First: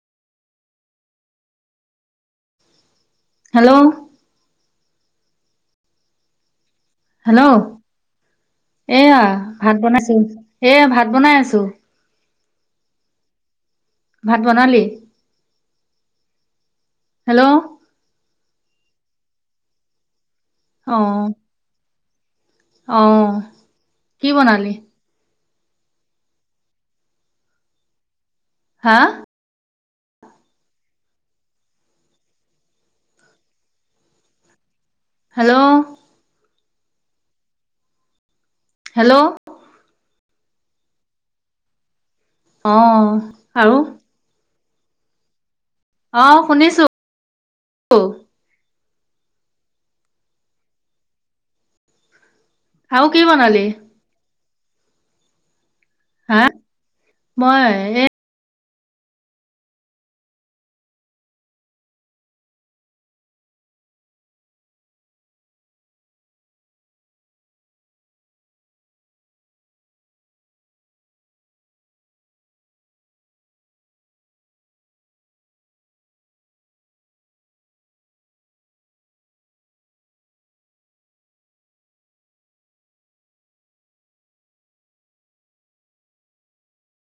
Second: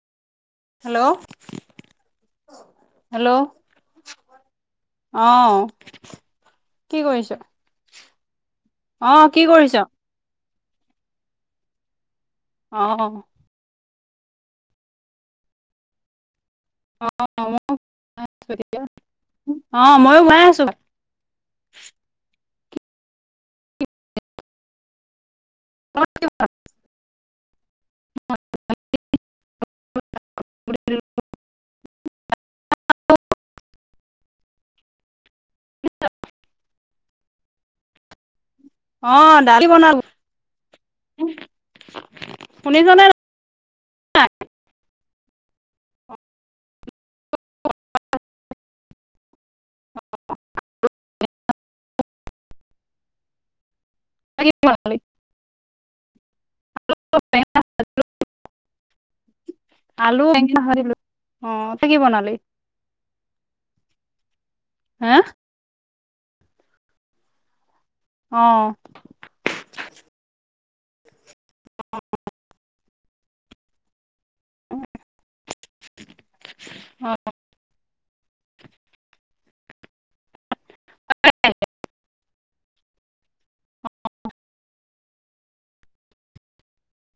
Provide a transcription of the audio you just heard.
Hello. Hello. অ'। কি কৰিছো? এইয়া ভাত বনাইছো। এ ভাত বনাই আছো। অ'। ভাত বনালি? অ হেল্ল'। অ' মইও গৈছ অ'। অ' কি বনালি? অ', [unintelligible] হা? [unintelligible] হেল্ল' হেল্ল' অ', ডালি বনালোঁ। [unintelligible] অ', আৰু? [unintelligible] অ', শুনিছো। [unintelligible] আৰু কি বনালি? [unintelligible] হা, মই এ আলু বেঙেনা ভাজিলো। অ', তই কি বনালি? হা? অ'। অ', হয়।